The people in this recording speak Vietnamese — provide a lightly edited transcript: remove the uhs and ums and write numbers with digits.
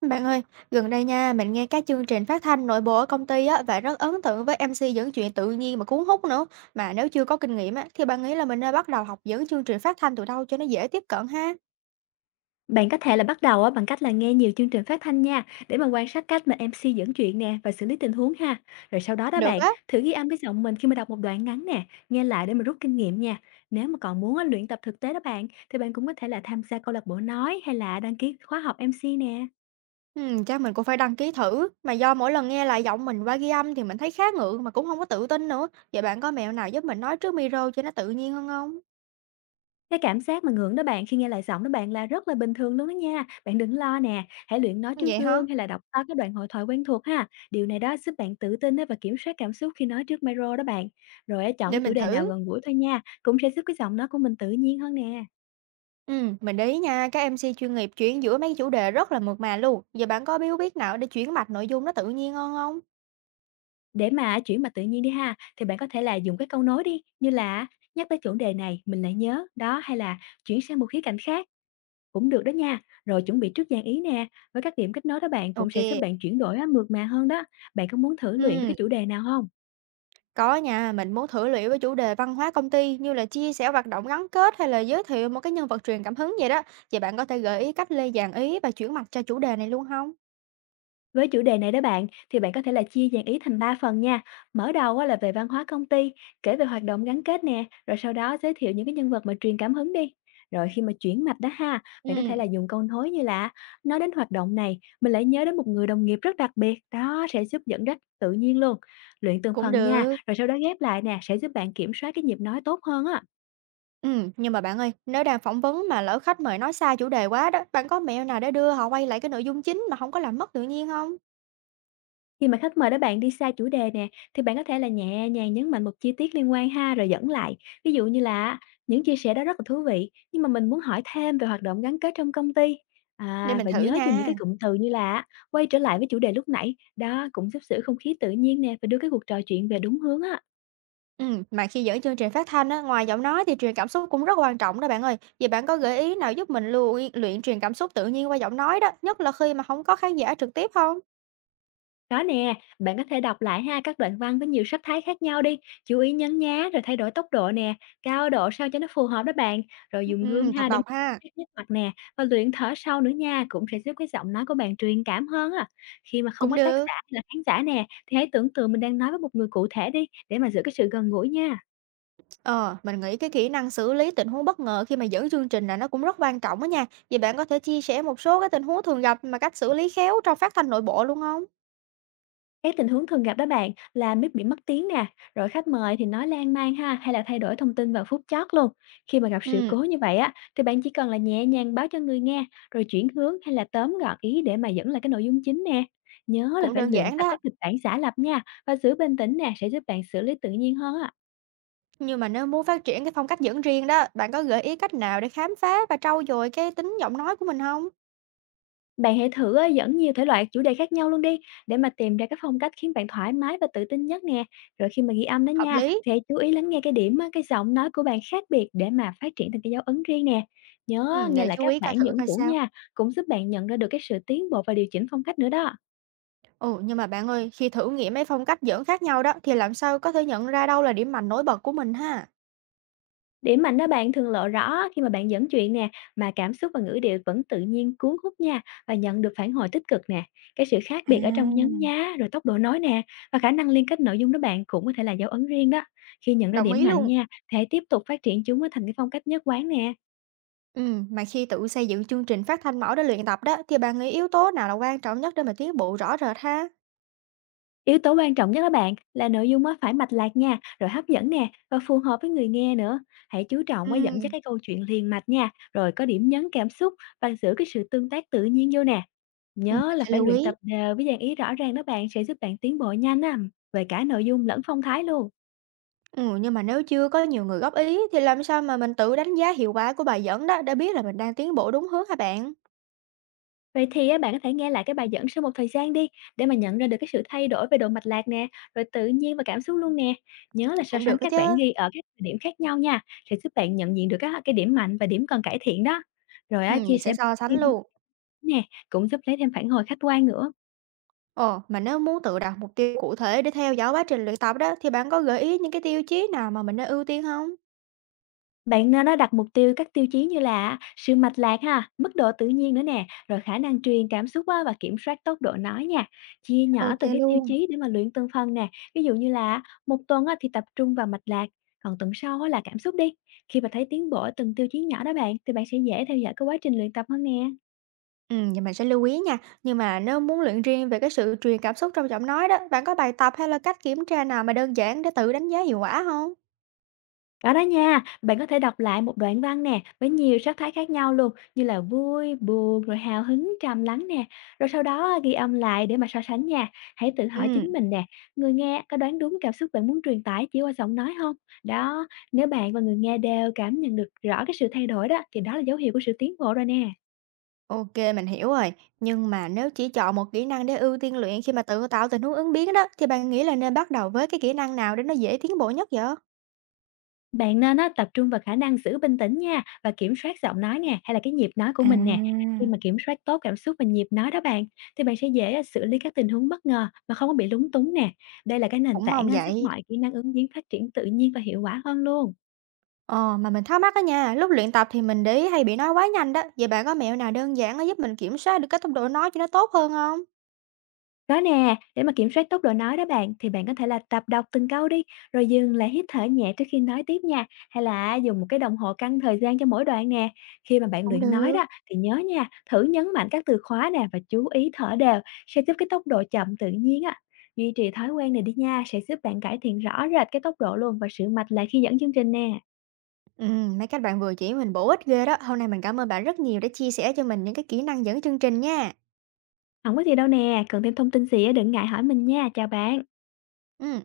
Bạn ơi, gần đây nha, mình nghe các chương trình phát thanh nội bộ ở công ty á và rất ấn tượng với MC dẫn chuyện tự nhiên mà cuốn hút nữa. Mà nếu chưa có kinh nghiệm á thì bạn nghĩ là mình nên bắt đầu học dẫn chương trình phát thanh từ đâu cho nó dễ tiếp cận ha? Bạn có thể là bắt đầu á, bằng cách là nghe nhiều chương trình phát thanh nha, để mà quan sát cách mà MC dẫn chuyện nè và xử lý tình huống ha. Rồi sau đó đó Được bạn, á. thử ghi âm cái giọng mình khi mà đọc một đoạn ngắn nè, nghe lại để mà rút kinh nghiệm nha. Nếu mà còn muốn á, luyện tập thực tế đó bạn, thì bạn cũng có thể là tham gia câu lạc bộ nói hay là đăng ký khóa học MC nè. Ừ, chắc mình cũng phải đăng ký thử, mà do mỗi lần nghe lại giọng mình qua ghi âm thì mình thấy khá ngượng mà cũng không có tự tin nữa. Vậy bạn có mẹo nào giúp mình nói trước micro cho nó tự nhiên hơn không? Cái cảm giác mà ngượng đó bạn khi nghe lại giọng đó bạn là rất là bình thường luôn đó nha. Bạn đừng lo nè, hãy luyện nói trước Vậy hả? gương hay là đọc to các đoạn hội thoại quen thuộc ha. Điều này đó giúp bạn tự tin á và kiểm soát cảm xúc khi nói trước micro đó bạn. Rồi á, chọn Để cái chủ mình đề nào thử. gần gũi thôi nha, cũng sẽ giúp cái giọng nói của mình tự nhiên hơn nè. Ừ, mình để ý nha, các MC chuyên nghiệp chuyển giữa mấy chủ đề rất là mượt mà luôn. Giờ bạn có bí quyết nào để chuyển mạch nội dung nó tự nhiên hơn không? Để mà chuyển mà tự nhiên đi ha, thì bạn có thể là dùng cái câu nối đi, như là nhắc tới chủ đề này mình lại nhớ đó, hay là chuyển sang một khía cạnh khác. Cũng được đó nha, rồi chuẩn bị trước dàn ý nè, với các điểm kết nối đó bạn cũng sẽ giúp OK. bạn chuyển đổi á, mượt mà hơn đó. Bạn có muốn thử luyện với Ừm, cái chủ đề nào không? có nha, mình muốn thử liệu với chủ đề văn hóa công ty như là chia sẻ hoạt động gắn kết hay là giới thiệu một cái nhân vật truyền cảm hứng vậy đó. Vậy bạn có thể gợi ý cách lây dàn ý và chuyển mặt cho chủ đề này luôn không? Với chủ đề này đó bạn, thì bạn có thể là chia dàn ý thành 3 phần nha. Mở đầu á, là về văn hóa công ty, kể về hoạt động gắn kết nè, rồi sau đó giới thiệu những cái nhân vật mà truyền cảm hứng đi. Rồi khi mà chuyển mạch đó ha, bạn có thể là Ừm, dùng câu nối như là nói đến hoạt động này, mình lại nhớ đến một người đồng nghiệp rất đặc biệt, đó sẽ giúp dẫn dắt tự nhiên luôn. Luyện từng cũng phần nha, được. rồi sau đó ghép lại nè, sẽ giúp bạn kiểm soát cái nhịp nói tốt hơn á. Nhưng mà bạn ơi, nếu đang phỏng vấn mà lỡ khách mời nói sai chủ đề quá đó, bạn có mẹo nào để đưa họ quay lại cái nội dung chính mà không có làm mất tự nhiên không? Khi mà khách mời đó bạn đi xa chủ đề nè, thì bạn có thể là nhẹ nhàng nhấn mạnh một chi tiết liên quan ha rồi dẫn lại. Ví dụ như là những chia sẻ đó rất là thú vị, nhưng mà mình muốn hỏi thêm về hoạt động gắn kết trong công ty. Để À, mình và thử nhớ dùng những nha. cái cụm từ như là quay trở lại với chủ đề lúc nãy, đó cũng giúp giữ không khí tự nhiên nè và đưa cái cuộc trò chuyện về đúng hướng á. Mà khi dẫn chương trình phát thanh á, ngoài giọng nói thì truyền cảm xúc cũng rất quan trọng đó bạn ơi. Vậy bạn có gợi ý nào giúp mình luyện luyện truyền cảm xúc tự nhiên qua giọng nói đó, nhất là khi mà không có khán giả trực tiếp không? Có nè, bạn có thể đọc lại ha các đoạn văn với nhiều sắc thái khác nhau đi, chú ý nhấn nhá rồi thay đổi tốc độ nè, cao độ sao cho nó phù hợp đó bạn, rồi Ừm, dùng gương ừm, tập ha để đọc ha, nét nét mặt nè và luyện thở sâu nữa nha, cũng sẽ giúp cái giọng nói của bạn truyền cảm hơn á. Khi mà không cũng có tác được. giả hay là khán giả nè, thì hãy tưởng tượng mình đang nói với một người cụ thể đi để mà giữ cái sự gần gũi nha. Ờ, mình nghĩ cái kỹ năng xử lý tình huống bất ngờ khi mà dẫn chương trình là nó cũng rất quan trọng đó nha. Vậy bạn có thể chia sẻ một số cái tình huống thường gặp mà cách xử lý khéo trong phát thanh nội bộ luôn không? Cái tình huống thường gặp đó bạn là mic bị mất tiếng nè, rồi khách mời thì nói lan man ha, hay là thay đổi thông tin vào phút chót luôn. Khi mà gặp sự cố Ừm, như vậy á, thì bạn chỉ cần là nhẹ nhàng báo cho người nghe rồi chuyển hướng, hay là tóm gọn ý để mà dẫn lại cái nội dung chính nè. Nhớ là cũng phải đơn luyện giản tập đó. các kịch bản giả lập nha, và giữ bình tĩnh nè sẽ giúp bạn xử lý tự nhiên hơn á. Nhưng mà nếu muốn phát triển cái phong cách dẫn riêng đó, bạn có gợi ý cách nào để khám phá và trau dồi cái tính giọng nói của mình không? Bạn hãy thử á, dẫn nhiều thể loại chủ đề khác nhau luôn đi, để mà tìm ra cái phong cách khiến bạn thoải mái và tự tin nhất nè. Rồi khi mà ghi âm đó Hợp nha, lý. thì hãy chú ý lắng nghe cái điểm, á, cái giọng nói của bạn khác biệt để mà phát triển thành cái dấu ấn riêng nè. Nhớ Ừm, nghe để lại chú các ý coi bản thử dẫn coi cũ sao. nha, cũng giúp bạn nhận ra được cái sự tiến bộ và điều chỉnh phong cách nữa đó. Ồ, nhưng mà bạn ơi, khi thử nghiệm mấy phong cách dẫn khác nhau đó thì làm sao có thể nhận ra đâu là điểm mạnh nổi bật của mình ha? Điểm mạnh đó bạn thường lộ rõ khi mà bạn dẫn chuyện nè, mà cảm xúc và ngữ điệu vẫn tự nhiên cuốn hút nha và nhận được phản hồi tích cực nè. Cái sự khác À. biệt ở trong nhấn nhá, rồi tốc độ nói nè và khả năng liên kết nội dung đó bạn cũng có thể là dấu ấn riêng đó. Khi nhận ra Đồng điểm ý mạnh luôn. nha, thì hãy tiếp tục phát triển chúng á thành cái phong cách nhất quán nè. Ừ, mà khi tự xây dựng chương trình phát thanh mẫu để luyện tập đó thì bạn nghĩ yếu tố nào là quan trọng nhất để mà tiến bộ rõ rệt ha? Yếu tố quan trọng nhất đó bạn là nội dung á phải mạch lạc nha, rồi hấp dẫn nè và phù hợp với người nghe nữa. Hãy chú trọng Ừ, qua dẫn dắt cái câu chuyện liền mạch nha, rồi có điểm nhấn cảm xúc và giữ cái sự tương tác tự nhiên vô nè. Nhớ mình là sẽ phải lưu luyện ý. tập đều với dàn ý rõ ràng đó bạn, sẽ giúp bạn tiến bộ nhanh á, về cả nội dung lẫn phong thái luôn. Ừ, nhưng mà nếu chưa có nhiều người góp ý thì làm sao mà mình tự đánh giá hiệu quả của bài dẫn đó để biết là mình đang tiến bộ đúng hướng hả bạn? Vậy thì á, bạn có thể nghe lại cái bài dẫn sau một thời gian đi, để mà nhận ra được cái sự thay đổi về độ mạch lạc nè, rồi tự nhiên và cảm xúc luôn nè. Nhớ là so Cũng sánh được đó các chứ. bản ghi ở các thời điểm khác nhau nha, sẽ giúp bạn nhận diện được các cái điểm mạnh và điểm cần cải thiện đó. Rồi Ừ, á, chia mình sẻ sẽ so sánh luôn. nè cũng giúp lấy thêm phản hồi khách quan nữa. Ồ, mà nếu muốn tự đặt mục tiêu cụ thể để theo dõi quá trình luyện tập đó, thì bạn có gợi ý những cái tiêu chí nào mà mình nên ưu tiên không? Bạn nên đặt mục tiêu các tiêu chí như là sự mạch lạc ha, mức độ tự nhiên nữa nè, rồi khả năng truyền cảm xúc á và kiểm soát tốc độ nói nha. Chia nhỏ Ok từng cái tiêu luôn. chí để mà luyện từng phần nè. Ví dụ như là một tuần á thì tập trung vào mạch lạc, còn tuần sau á là cảm xúc đi. Khi mà thấy tiến bộ ở từng tiêu chí nhỏ đó bạn, thì bạn sẽ dễ theo dõi cái quá trình luyện tập hơn nè. Ừ, vậy mình sẽ lưu ý nha. Nhưng mà nếu muốn luyện riêng về cái sự truyền cảm xúc trong giọng nói đó, bạn có bài tập hay là cách kiểm tra nào mà đơn giản để tự đánh giá hiệu quả không? Có đó nha, bạn có thể đọc lại một đoạn văn nè, với nhiều sắc thái khác nhau luôn, như là vui, buồn, rồi hào hứng, trầm lắng nè. Rồi sau đó à, ghi âm lại để mà so sánh nha. Hãy tự hỏi Ừ, chính mình nè, người nghe có đoán đúng cảm xúc bạn muốn truyền tải chỉ qua giọng nói không? Đó, nếu bạn và người nghe đều cảm nhận được rõ cái sự thay đổi đó, thì đó là dấu hiệu của sự tiến bộ rồi nè. ok, mình hiểu rồi. Nhưng mà nếu chỉ chọn một kỹ năng để ưu tiên luyện khi mà tự tạo tình huống ứng biến đó, thì bạn nghĩ là nên bắt đầu với cái kỹ năng nào để nó dễ tiến bộ nhất vậy? Bạn nên á, tập trung vào khả năng giữ bình tĩnh nha và kiểm soát giọng nói nè, hay là cái nhịp nói của À. mình nè. Khi mà kiểm soát tốt cảm xúc và nhịp nói đó bạn, thì bạn sẽ dễ á, xử lý các tình huống bất ngờ mà không có bị lúng túng nè. Đây là cái nền Cũng tảng mong á, giúp vậy. mọi kỹ năng ứng biến phát triển tự nhiên và hiệu quả hơn luôn. Ờ, mà mình thắc mắc á nha, lúc luyện tập thì mình để ý hay bị nói quá nhanh đó. Vậy bạn có mẹo nào đơn giản á giúp mình kiểm soát được cái tốc độ nói cho nó tốt hơn không? Có nè, để mà kiểm soát tốc độ nói đó bạn, thì bạn có thể là tập đọc từng câu đi, rồi dừng lại hít thở nhẹ trước khi nói tiếp nha, hay là dùng một cái đồng hồ căn thời gian cho mỗi đoạn nè. Khi mà bạn Cũng luyện nói được. đó thì nhớ nha, thử nhấn mạnh các từ khóa nè và chú ý thở đều sẽ giúp cái tốc độ chậm tự nhiên á. Duy trì thói quen này đi nha, sẽ giúp bạn cải thiện rõ rệt cái tốc độ luôn và sự mạch lại khi dẫn chương trình nè. Ừ, mấy cách bạn vừa chỉ mình bổ ích ghê đó. Hôm nay mình cảm ơn bạn rất nhiều đã chia sẻ cho mình những cái kỹ năng dẫn chương trình nha. Không có gì đâu nè, cần thêm thông tin gì á, đừng ngại hỏi mình nha. Chào bạn. Ừ.